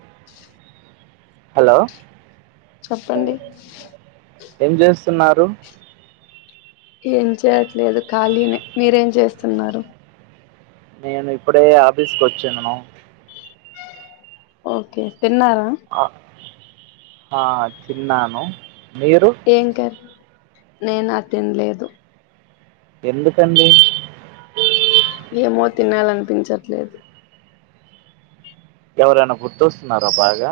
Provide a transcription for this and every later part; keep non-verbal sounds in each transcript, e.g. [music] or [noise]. [unintelligible] Hello. చెప్పండి. ఏం చేస్తున్నారు. ఏం చేయట్లేదు ఖాళీనే మీరేం చేస్తున్నారు. నేను ఇప్పుడే ఆఫీస్ కొచ్చాను. ఓకే తిన్నారా. అ ఆ తిన్నాను మీరు. ఏం కర్ నేనా తినలేదు. ఎందుకండి. ఏమో తినాలనిపించట్లేదు. ఎవరైనా గుర్తొస్తున్నారా బాగా.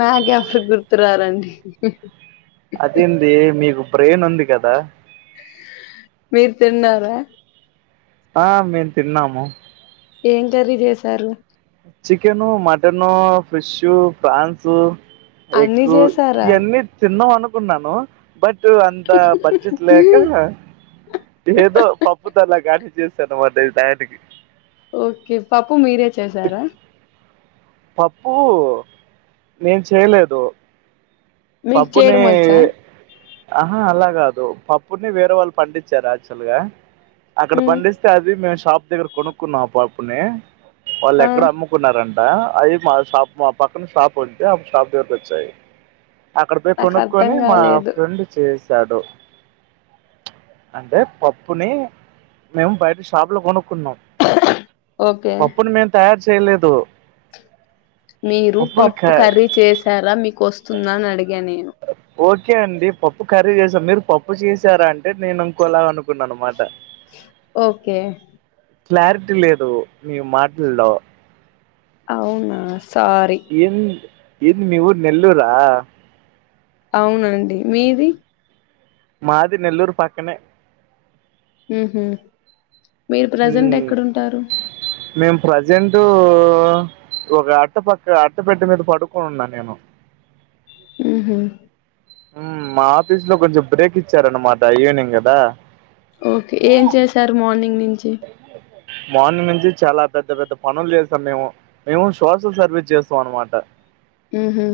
నాకు ఎవరు గుర్తురారండి. అదేందే మీకు బ్రెయిన్ ఉంది కదా. మీరు తిన్నారా. ఆ మేన్ తిన్నాము.. ఏం కర్రీ చేసారు. చికెను, మటను, ఫిష్, ఫ్రాన్సు, అన్ని ఎగ్ చేసారా ఇయన్నీ. తిన్నాం అనుకున్నాను బట్ అంత బడ్జెట్ లేక. ఏదో పప్పుతొ అలా గానీ చేశాను అన్న మాట ఈ టయానికి. ఓకే పప్పు మీరే చేసారా. పప్పు నేన్ చేయలేదు. మీకు పప్పు నీ. చేయడం వచ్చా ఆహా అలా కాదు పప్పుని వేరే వాళ్ళు పండించారు యాక్చువల్ గా అక్కడ ఉమ్, పండిస్. అ అది మేము షాప్ దగ్గర కొనుక్కున్నాం పప్పునే వాళ్ళు ఆ ఎక్కడ అమ్ము. కున్నారంట అవి మా షాప్ మా పక్కన షాప్ ఉంటే ఆ షాప్ దగ్గర వచ్చాయి. అక్కడ పోయి నాకు అర్థం కొనుక్కకుని మా కాలేదు ఫ్రెండ్ చేసాడు అంటే పప్పుని మేము బయట షాపు లో కొనుక్కున్నాం. ఓకే పప్పును మేం తయారు చేయలేదు. మీరు పప్పుని క పప్పు కర్రీ చేసారా మీకు వస్తుంద అని అడిగాను నేను. ఓకే అండి పప్పు ఖర్రీ చేస్తాం మీరు పప్పు చేసారా అంటే నేను ఇనుకోలా అను. న్నాన మాట. ఓకే క్లారిటీ లేదు మీ మాటల్లో. అవునా సారీ. ఇన్ ఏంది మీ ఊరు నెల్లూరా. అవునండి మీది. మాది నెల్లూరు పక్కనే. ఉహు మీరు ప్రజెంట్ ఉమ్, ఎక్కడ ఉంటారు. మేము ప్రజెంటూ. ఒక అట్ట పక్క అట్ట పెట్టె మీద పడుకోనున్నా నేను. ఉహు. మా ఆఫీస్ లో కొంచెం బ్రేక్ ఇచ్చారన్నమాట ఈవెనింగ్ కదా. ఓకే ఏం చేశారు మార్నింగ్ నుంచి. మార్నింగ్ నుంచి చాలా పెద్ద పెద్ద పనులు చేసాం మేము. మేము సోషల్ సర్వీస్ చేస్తాం అన్నమాట. ఉహు.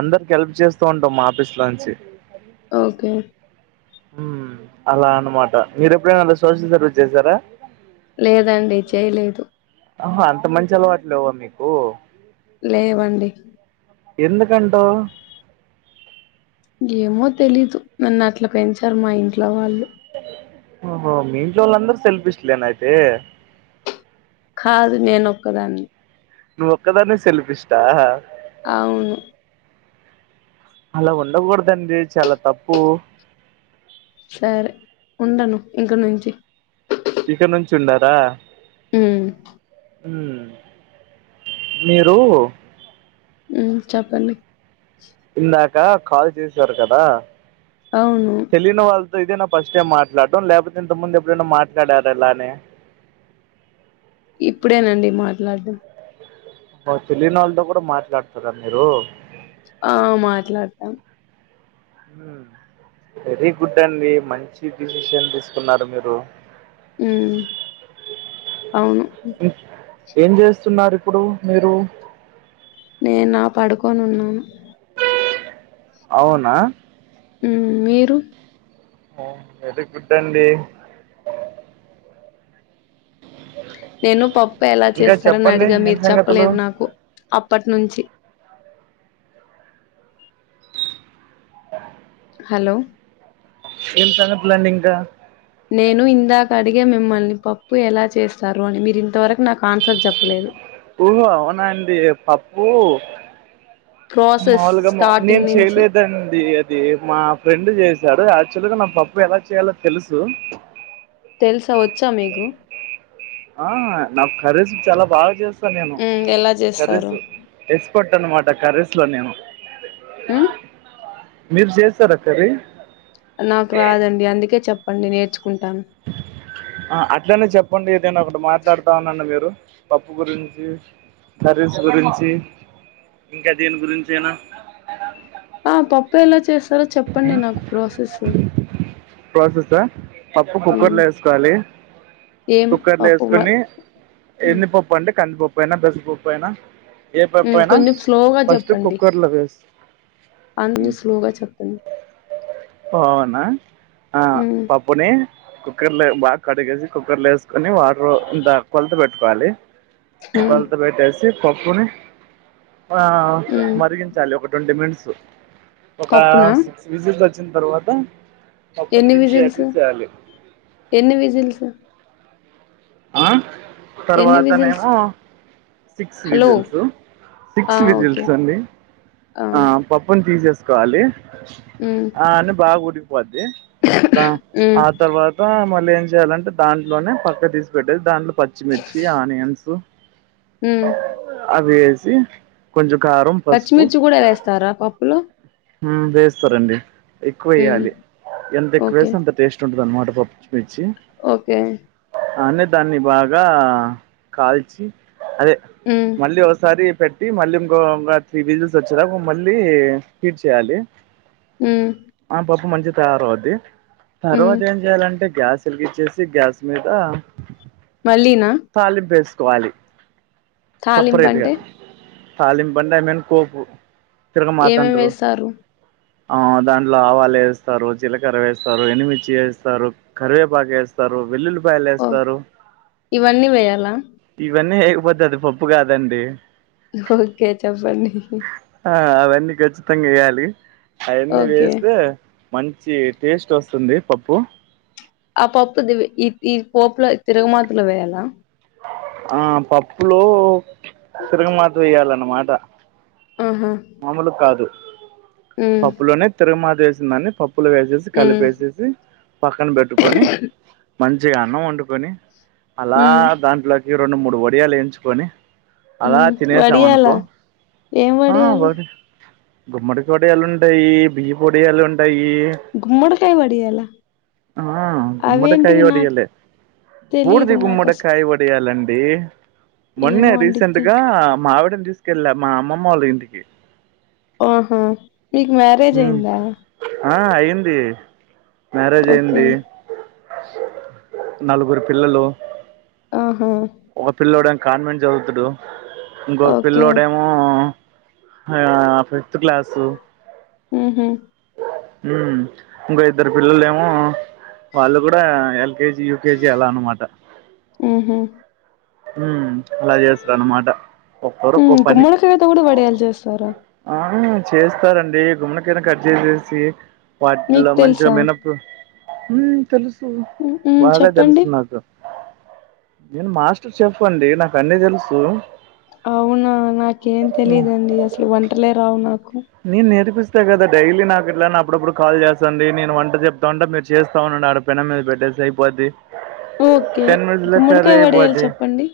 అందరికి హెల్ప్ చేస్తూ ఉంటాం మా ఆఫీస్ లాంచి ఓకే వ్మ్ అలా అన్నమాట మీర ఎప్పుడైనా అలా సోషల్ సర్వీస్ చేశారా లేదండి చేయలేదు ఆహా అంత మంచి అలవాట్ లేవ్వా మీకు లేవండి ఎందుకంటవు ఏమో తెలీదు నన్ను అట్లా పెంచారు మా ఇంట్లో వాళ్ళు ఓహో మీ ఇంట్లో వాళ్ళందరూ సెల్ఫీష్లేనా అయితే కాదు నేనొక్కదాన్ని నువ్వ్ ఒక్కదానివి సెల్ఫ్ ఇష్టా అవును అలా ఉండకూడదండి చాలా తప్పు సరే ఉండను ఇంక నుంచి ఇక నుంచి ఉండారా ఉమ్ హ్మ్ మీరు వ్మ్ చెప్పండి ఇందాక కాల్ చేసారు కదా అవును తెలియని వాళ్ళతో ఇదేనా ఫస్ట్ టైం మాట్లాడటం లేకపోతే ఇంతకుముందు ఎప్పుడైనా మాట్లాడార ఇలానే ఇప్పుడేనండి మాట్లాడడం ఓ తెలియని వాళ్ళతో కూడా మాట్లాడతారా మీరు ఆ మాట్లాడతాం హ్మ్ వెరీ గుడ్ అండి మంచి డిసిషన్ తీసుకున్నారు మీరు వ్మ్ అవును ఇహ్ ఏం చేస్తున్నారు ఇప్పుడు మీరు నేనా పడుకొని ఉన్నాను అవునా వ్మ్ మీరు [unintelligible] ఎడికి పుట్టండి నేను పప్పు ఎలా ఇంకా చేస్తారని చెప్పండి అడిగా ఏం మీరు సంగతులు చెప్పలేదు నాకు అప్పటి నుంచి హలో ఏం సంగతులండి ఇంకా నేను ఇందాక అడిగ మిమ్మల్ని పప్పు ఎలా చేస్తారు అని మీరు ఇంతవరకు నాకు ఆన్సర్ చెప్పలేదు. ఓ అవునా అండి పప్పు ప్రాసెస్ మాములుగా మా స్టార్టింగ్ నేను నుంచి చేయలేదండి అద్ ది మా ఫ్రెండ్ చేశాడు యాక్చువల్ గా నాకు పప్పు ఎలా చేయాలో తెలుసు తెలుసా వచ్చా మీకు ఆ నాకు కర్రీసు చాలా బాగా చేస్తాను నేను మ్మ్ ఎలా చేస్తారు కర్రీసు ఎస్పట్ అన్నమాట కర్రీస్లో నేను మ్మ్ మీరు చేసార కర్రీ నాకు రాదండి అందుకే చెప్పండి నేర్చుకుంటాను ఆ అట్లనే చెప్పండి ఏదైనా ఒకటి మాట్లాడుతా ఉండండి మీరు పప్పు గురించి, కర్రీస్ గురించి ఇంకా దీని గురించి అయినా ఆ పప్పు ఎలా చేసారో చెప్పండి నాకు ప్రాసెస్సు ప్రాసెస్సా పప్పు మ్మ్ కుక్కర్లో యేసుకోవాలి ఏం కుక్కర్లు పప్పు మ వేసుకొని ఎన్నిపప్పు అంటే కందిపప్పు అయినా పెసరపప్పు అయినా ఏ పప్పు మ్మ్ అయినా కొంచెం స్లోగా ఫస్ట్ చెప్పండి కుక్కర్ లో వేసు అన్ని స్లోగా చెప్పండి అవునా ఆ హ్మ్ పప్పుని కుక్కర్లో బాగా కడుగేసి కుక్కర్ లో యేసు కొని వాటర్ ఇంత కొలత పెట్టుకోవాలి హ్మ్ కొలత పెట్టేసు పప్పుని ఆ హ్మ్ మరిగించాలి ఒక ట్వంటీ మినిట్స్ ఒక పప్పునా సిక్స్ విజిల్స్ వచ్చిన తర్వాత పప్పుని ఎన్ని దించి విజిల్సు ఎగిసేయాలి ఎన్ని విజిల్సు ఆ ఎన్ని విజిల్స్ తర్వాతనేమో సిక్స్ హలో విజిల్స్ ఆ! Six okay. విజిల్స్ అండి ఆ పప్పును తీసేసుకోవాలి మ్మ్ అవన్ని బాగా ఉడికిపోద్ది దా హ్మ్. ఆ తర్వాత మళ్ళీ ఏం చేయాలంటే దాంట్లోనే పక్క తీసుకు పెట్టేసి దాంట్లో పచ్చిమిర్చి ఆనియన్స్ మ్మ్ అవి యేసి కొంచెం కారం పచ్చిమిర్చి కూడా యేస్తారా పప్పులో మ్మ్ వేస్తారండి ఎక్కువ హ్మ్. యేయ్యాలి ఎంత ఎక్కువ ఓకే. వేస్తే అంత టేస్ట్ ఉంటుంది అన్నమాట పప్పు మిర్చి ఓకే అని దాన్ని బాగా కాల్చి అదే ఉను మళ్ళీ ఒకసారి పెట్టి మళ్ళీ ఇంకో ఇంకొ త్రీ విజిల్స్ వచ్చేదాకా మళ్ళీ హీట్ చేయాలి ఉనా ఆ పప్పు మంచిగా తయారు అవుద్ది హ్మ్. తర్వాత ఏం చేయాలంటే గ్యాస్ వెలిగిచ్చేసి గ్యాస్ మీద మళ్ళీ నా తాలింపు యేసుకోవాలి సపరేట్ గా తాలింపంటే తాలింపు అంటే ఐ మీన్ కోపు ఏమేమి వేసారు ఆ దాంట్లో ఆవాలు యేస్తారు జీలకర్ర వేస్తారు ఎండు మిర్చి వేస్తారు కరివేపాకు యేస్తారు వెల్లుల్లిపాయలు ఓహ్! యేస్తారు ఇవన్నీ వేయాలా? ఇవన్నీ ఏయ్యాకపోతే అది పప్పు కాదండి ఓకే చెప్పండి హి హి ఆ అవన్నీ ఖచ్చితంగా యేయ్యాలి అయన్నీ ఓకే. వేస్తే మంచి టేస్ట్ వస్తుంది పప్పు ఆ పప్పు ది ఈ ఈ పోపులో తిరగుమాతలో వేయాలా ఆ పప్పులో తిరగమాత వేయాలన్నమాట ఆహా మామలు కాదు హ్మ్. పప్పులోనే తిరుగుమాత వేసిన్దాన్ని పప్పులు వేసేసి హ్మ్ కలిపేసేసి పక్కన పెట్టుకొని మంచిగా అన్నం వండుకొని అలా హ్మ్ దాంట్లోకి రెండు మూడు వడియాలేయించుకొని అలా హ్మ్ వడియాలా తినేసామనకో ఏం ఆ ఓ వడియాలు? గుమ్మడి ఒడియాలుంటాయి బియ్యపోడియాలుం టాయి గుమ్మడికాయ వడియాలా? ఆ గుమ్మడికై అవేంటివి నాకు ఒడియాలే తెలీదు నాకస్ కై ఒడియాలండి మొన్నే ఏమో రీసెంట్ అండిద్ది. గా మా ఆవిడన్ తీస్ కెల్ల మా అమ్మోమొల్ల ఇంటికి ఓహా మీకు మ్యారేజ్ ఉమ్ అయిందా ఆ అయింది మ్యారేజ్ ఓకే. అయింది నలుగురు పిల్లలు ఆహా ఒక పిల్లోడెం కాన్వెంట్ చదువుతుడు ఇంకో ఓకే. పిల్లోడెమో వో ఆ ఫిఫ్త్ క్లాసు ఊహు ఉ ఇంకో ఇద్దరు పిల్లలేమో వాళ్ళు కూడా ఎల్కేజీ యూకేజీ అలా అనమాట ఊహు హూ అలా చేస్తారన్మాట ఒక్కోరు ఒక్కో హ్మ్. పని గుమ్మడికాయతో గూడా వడియాలు చేస్తారా? ఆ చేస్తారండి గుమ్మనకాయని కట్ చేసేసి మీకు వాటిలో మంచిగా తెలుసా? మిన ప్ హూ తెలుసు హ్మ్. హ్మ్. బాగా చెప్పండి. తెలుసు నాకు నేన్ మాస్టర్ చెఫ్ అండి నాకన్నీ తెలుసు అవునా నాకేం ఉమ్ తెలిదాండి అసలు ఒంటలే రావు నాకు నేను నేర్పిస్తా కదా డైలీ నాకు ఇట్లానే అప్పుడప్పుడు కాల్ చేస్తుంది నేను వంట చెప్తా ఉంటా మీరు చేస్తా ఉండండాల పేనం మీద పెట్టేశాయి అయిపొద్ది ఓకే. టెన్ మినిట్స్ లో కర్రీ గుమ్మడికాయ వడియాలు అయిపోది చెప్పండి.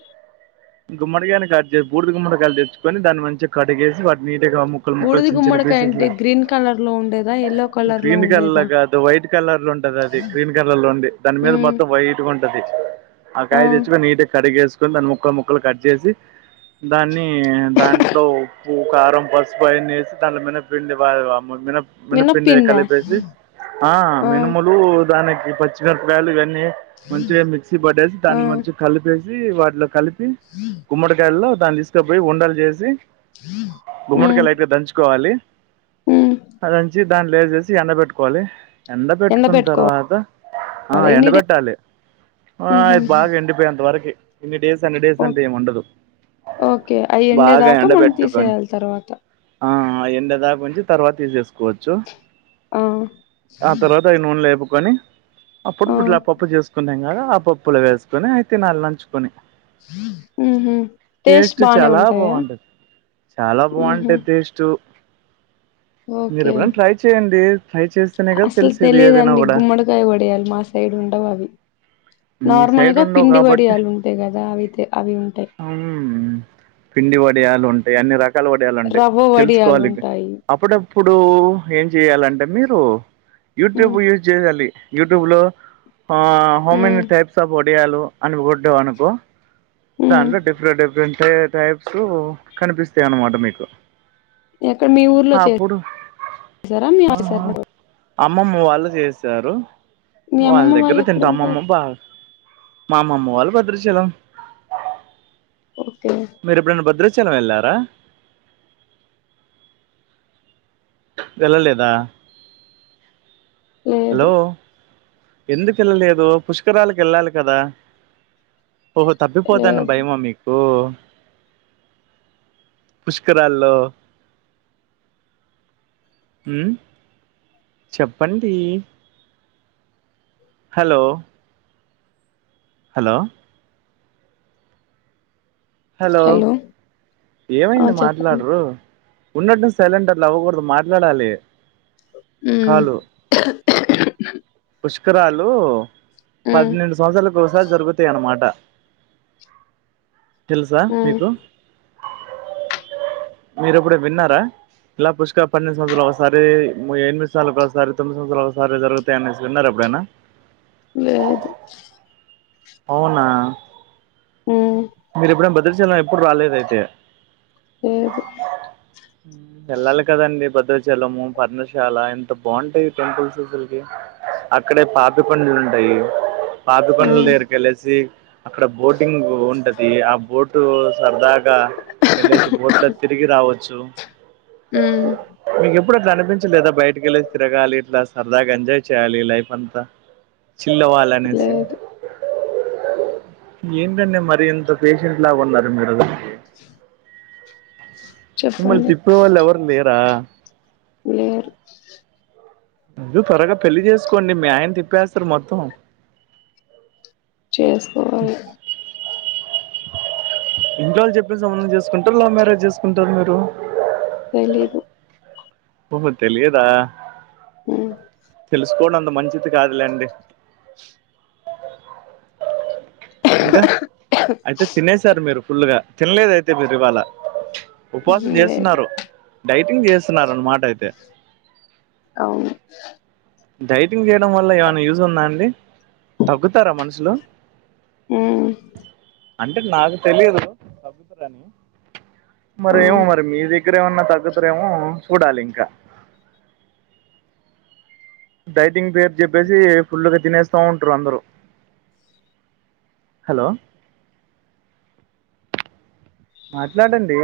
గుమ్మడికాయని కట్ చేసి బూర్దు గుమ్మడికాయలు తెచ్చుకొని దాన్ని మంచిగా కటింగ్ చేసి వాటి నీటిగా ముక్కలు ముక్కలు బూడిది చిన్న చిన్న గుమ్మడికాయ పీసెస్ అంటే లా గ్రీన్ కలర్ లో ఉండేదా ఎల్లో కలర్ లో గ్రీన్ కలర్లా ఉండేదా కాదు వైట్ కలర్ లో ఉంటది అది గ్రీన్ కలర్ లో ఉంది దాన్ని మీద ఉమ్ మొత్తం వైటు గుం టాది ఆ కాయ తెచ్చుకొని నీట్ గా కడిగేసుకొన్ దాన్ని ముక్కలు ముక్కలు కట్ చేసి దాన్ని దాంట్లో ఉప్పు కారం పసుపు ఆయన్నేసి తల మింద పిండి పడది వామ్మో మినప్ మినపిండి అవి మినపిండా కలిపేసి ఆ మినుములు దానికి పచ్చిమిరపకాయలు ఇవన్నీ డే మంచిగా మిక్సీ పట్టేసి ఆ దాన్ని మధ్య కలిపేసి వాటిలో కలిపి [inaudible] గుమ్మడికాయల్లో దాన్ని తీస్కపోయి ఉండలు చేసి ఉమ్ గుమ్మడికాయలు అయితే దంచుకోవాలి ఉమ్ అదంచి దాన్ని లేచేసి ఎండబెట్టుకోవాలి ఎండ పెట్టుకున్న ఎండబెట్టుకోవాలి తర్వాత ఆ ఎండ ఎన్ని డే బెట్టాలే ఆ ఉహు ఇది బాగా ఎండిపోయేంత వరకి ఇన్ని డేస్ అన్ని డేస్ ఓ అంటూ ఏం ఉండదు ఓకే అయి బాగా ఎండేదాకా మనం ఎండబెట్టుకొని తీసేయాలి తర్వాత ఆ ఎండేదాకుంచి తర్వాత తీసేసుకోవచ్చు ఆ ఆ తర్వాత సో ఈ నూన్లో వేపుకుని అప్పుడు ఆ ఇట్లా పప్పు చేసుకున్నాం కదా ఆ పప్పులో వేసు కొని అయితే నళ్ళు నంచుకొని ఉహు టేస్ట్ బానే చాలా ఉంటాయా బావుంటది, చాలా ఉహు బావుంటది టేస్ట్ టు ఓకే మీరెప్పుడన ట్రై చేయండి ట్రై చేస్తేనే కద అసలు తెలిసేది ఏదైనా తెలియదండి గూడా గుమ్మడికాయ వడియాలు మా సైడ్ ఉండవవి నార్మల్ సైడ్ గా ఉండవు పిండి కాబట్టి వడియాలు ఉంటయి గదా అవితె అవి ఉంటయి ఉమ్ పిండి వడియాలు ఉంటయి అన్ని రకాల వడియాలుంటయి రవ్వ వడియాలు ఉంటాయి అప్పుడప్పుడూ ఏం జేయాలంటే మీరు యూట్యూబ్ ఉమ్ యూజ్ జేయల్లి యుట్యూబ్ లో హ ఉమ్ హోమని టైప్ సబ్ ఒడియాలు అనుగొట్టవనుకో హ్మ్ దాంట్లో డిఫ్ ఫరెంట్ డిఫరెంట్ సే టైప్స్ కనిపిస్తయన్నమాట మీకు ఎక్కడ మీ ఊరు అప్పుడు హ హా చేసారా? అమ్మమ్మ వాళ్ళు జేసారు మీ వాళ్ళ అమ్మమ్మ దగ్గరె తింటా వాళ్ళెక్కడుంటారు? అమ్మమ్మ బా మా అమ్మమ్మ వాళ్ళు భద్రచలం ఓకే మీరెప్పుడైనా భద్రాచలం ఎళ్ళారా వెళ్ల లేదా లేదు ఎందుకెళ్ళలేదు పుష్కరాలకి యెళ్ళాలి కదా ఓహో తప్పిపోతాన్న లేదు. భయమా మీకు ఓ పుష్కరాల్లో ఉమ్ చెప్పండి హలో హలో హలో ఆ! ఏమైంది చెప్పండి. మాట్లాడరు ఉన్నట్టున్డి సైలెంట్ అట్ల అవ్వకూడదు మాట్లాడాలి హ్మ్. కాలు పుష్కరాలు హ్మ్. పన్నేండు సంవత్సరాలకు ఒకసారి జరుగుతాయన్నమాట తెలుసా హ్మ్. మీకు [inaudible] మీరెప్పుడు విన్నారా ఇలా పుష్క పన్నెండు సంవత్సల ఒకసారి మ్ ఎనిమిది సాల్ల ఒకసారి తొమ్మిది సంవత్సరాలకోసారి జరుగుతాయనేసి విన్నరా ఎప్పుడైనా లేదు అవునా ఉమ్ మీరెప్పుడన్ బద్రచలం ఎప్పుడు రాలేదయితే లేదు ఎళ్లాలి కదండి భద్రాచలము, పర్ణశాల ఎంత బావుంటయి టెంపుల్స్ అసల్కి అక్కడే పాపికొండలు ఉంటాయి పాపకొండ్లు హ్మ్. దగ్గర్కెళ్ళేసి అక్కడ బోటింగ్ ఉంటది ఆ బోటు సరదాగ్ గా ఎల్లేసి బోట్ లో తిరిగి రావచ్చు హ్మ్. మీకెపుడ్ ప్పుడు అట్ల అనిపించలేదా బయటికెల్లెసి తిరగాలి ఇట్లా సరదగా ఎజాయ్ చేయాలి లైఫ్ంతా చిల్లవాలి అనేసి లేదు. ఏంటండి మరీ ఇన్ త పేషెంట్ లాగున్నారు మీరు హ మిమ్మల్ తిప్పేవాల్ ఎవ్వర్లేరా లేరు మీరు త్వరగా పెళ్లి చేసుకోండి మీ ఆయన తిప్పేస్తారు మొత్తం చేసుకోవాలి. ఇంట్లో వాళ్ళు చెప్పిన సంబంధం చేసుకుంటారు లవ్ మ్యరేజ్ చేసుకుంటారా మీరు తెలీదు ఓహో తెలియదా ఉమ్ తెలుసుకోవడం అంత మంచిది కాదులేండి ఇంకా అయితే తినేసారు మీరు ఫుల్గా తినలేదా అయితే మీరు ఇవాళ ఉపవాసం హ్మ్. లేదు. చేస్తున్నారు డైటింగ్ చేస్తున్నారు అన్నమాట అయితే అవును డైటింగ్ చేయడం వల్ల ఏమైనా యూజ్ ఉందా అండి తగ్గుతారా మనుషులు ఉమ్ అంటే నాకు తెలియదు మరేమో ఆ! మరి మీది ఇప్పుడు ఏమన్నా తగ్గుతారా ఏమో చూడాలి ఇంకా డైటింగ్ పేర్ చెప్పేసి ఫుల్ గా తినేస్తా ఉంటారు అందరూ హలో మాట్లాడండి